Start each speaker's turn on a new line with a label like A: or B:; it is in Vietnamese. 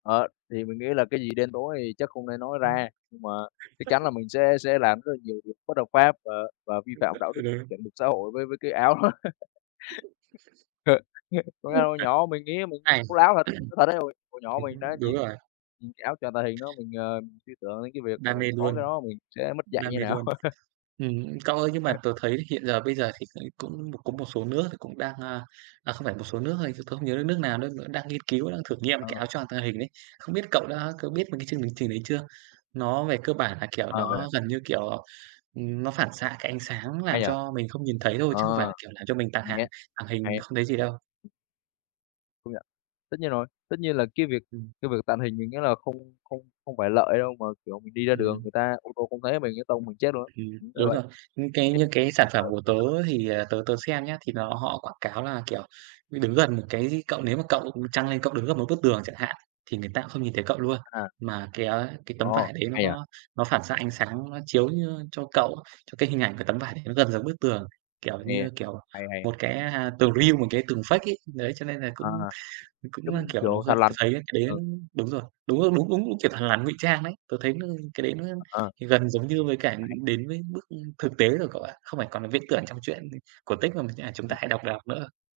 A: Đó, thì mình nghĩ là cái gì đen tối thì chắc không nên nói
B: Ừm.
A: ra, nhưng mà chắc chắn là mình sẽ sẽ làm rất là nhiều việc bất hợp pháp và và vi
B: [unintelligible]
A: phạm đạo đức
B: thật á?
A: chuẩn mực xã hội với với cái áo đó. Có nghĩa là
B: Ừm,
A: hồi
B: thật.
A: nhỏ mình nghĩ mình
B: Hay.
A: bố láo thật, thật đấy hồi hồi nhỏ
B: Ưm,
A: mình đã
B: đúng
A: nhìn
B: rồi.
A: nhìn cái áo choàng tàng hình đó mình, ờ, liên tưởng đến cái việc mà
B: Đam
A: mình
B: mê
A: có cái
B: luôn,
A: đó mình sẽ mất dạy
B: đam
A: như
B: mê
A: nào.
B: luôn. Ừm, cậu ơi, nhưng
A: Ờ.
B: mà tớ thấy hiện giờ bây giờ thì cũng cũng có một số nước thì cũng đang, à à, không phải một số nước thôi chứ tớ không nhớ được nước nào, nước đó đang nghiên cứu, đang thử nghiệm cái
A: Ờ.
B: áo choàng tàng hình đấy. Không biết cậu
A: Uầy.
B: đã cậu biết mấy cái chương hình trình đấy chưa? Nó về cơ bản là, kiểu,
A: Ờ, vậy à?
B: nó gần như kiểu nó, ừm, nó phản xạ cái ánh sáng
A: Hay
B: làm
A: nhỉ?
B: cho mình không nhìn thấy thôi, chứ không phải
A: Ờ,
B: là, kiểu, làm cho mình tàng
A: hay
B: hàng
A: á,
B: tàng hình
A: hay.
B: không thấy gì đâu.
A: Công nhận, tất nhiên rồi, tất nhiên là cái việc
B: Ừm.
A: cái việc tàng hình mình nghĩ là không không không phải lợi đâu, mà, kiểu, mình đi ra đường
B: Ừm.
A: người ta ô tô không thấy mình cái tông mình chết luôn á.
B: Ừm,
A: Ừm, là
B: đúng
A: vậy,
B: rồi.
A: thì
B: Những cái những cái sản phẩm của tớ
A: ờ [unintelligible]
B: thì, ờ, tớ tớ xem nhá, thì nó họ quảng cáo là, kiểu, đứng gần một cái gì cậu nếu mà cậu, ừm, chăng lên cậu đứng gần một bức tường chẳng hạn, thì người ta không nhìn thấy cậu luôn.
A: À.
B: Mà cái, á, cái tấm
A: Ồ,
B: vải đấy nó
A: hay nhỉ?
B: có nó phản xạ ánh sáng, nó chiếu như cho cậu cho cái hình ảnh của tấm vải đấy nó gần giống bức tường, kiểu
A: Hay ha?
B: như, kiểu,
A: Hay, hay.
B: một cái, à, tường real một cái tường fake ấy. Đấy, cho nên là cũng
A: À,
B: thì cũng là,
A: giống
B: kiểu, nó
A: kiểu
B: gần
A: thằn
B: tớ
A: lằn.
B: thấy á cái đấy
A: Ừ.
B: đúng rồi, đúng rồi, đúng đúng đúng kiểu thằn lằn ngụy trang đấy, tớ thấy nó cái đấy nó
A: Ờ.
B: thì gần giống như với cả
A: [unintelligible]
B: đến với bước thực tế rồi cậu ạ. Không phải còn là viễn tưởng trong truyện cổ tích mà mấy, à, chúng ta hay
A: Ừm.
B: đọc đọc nữa.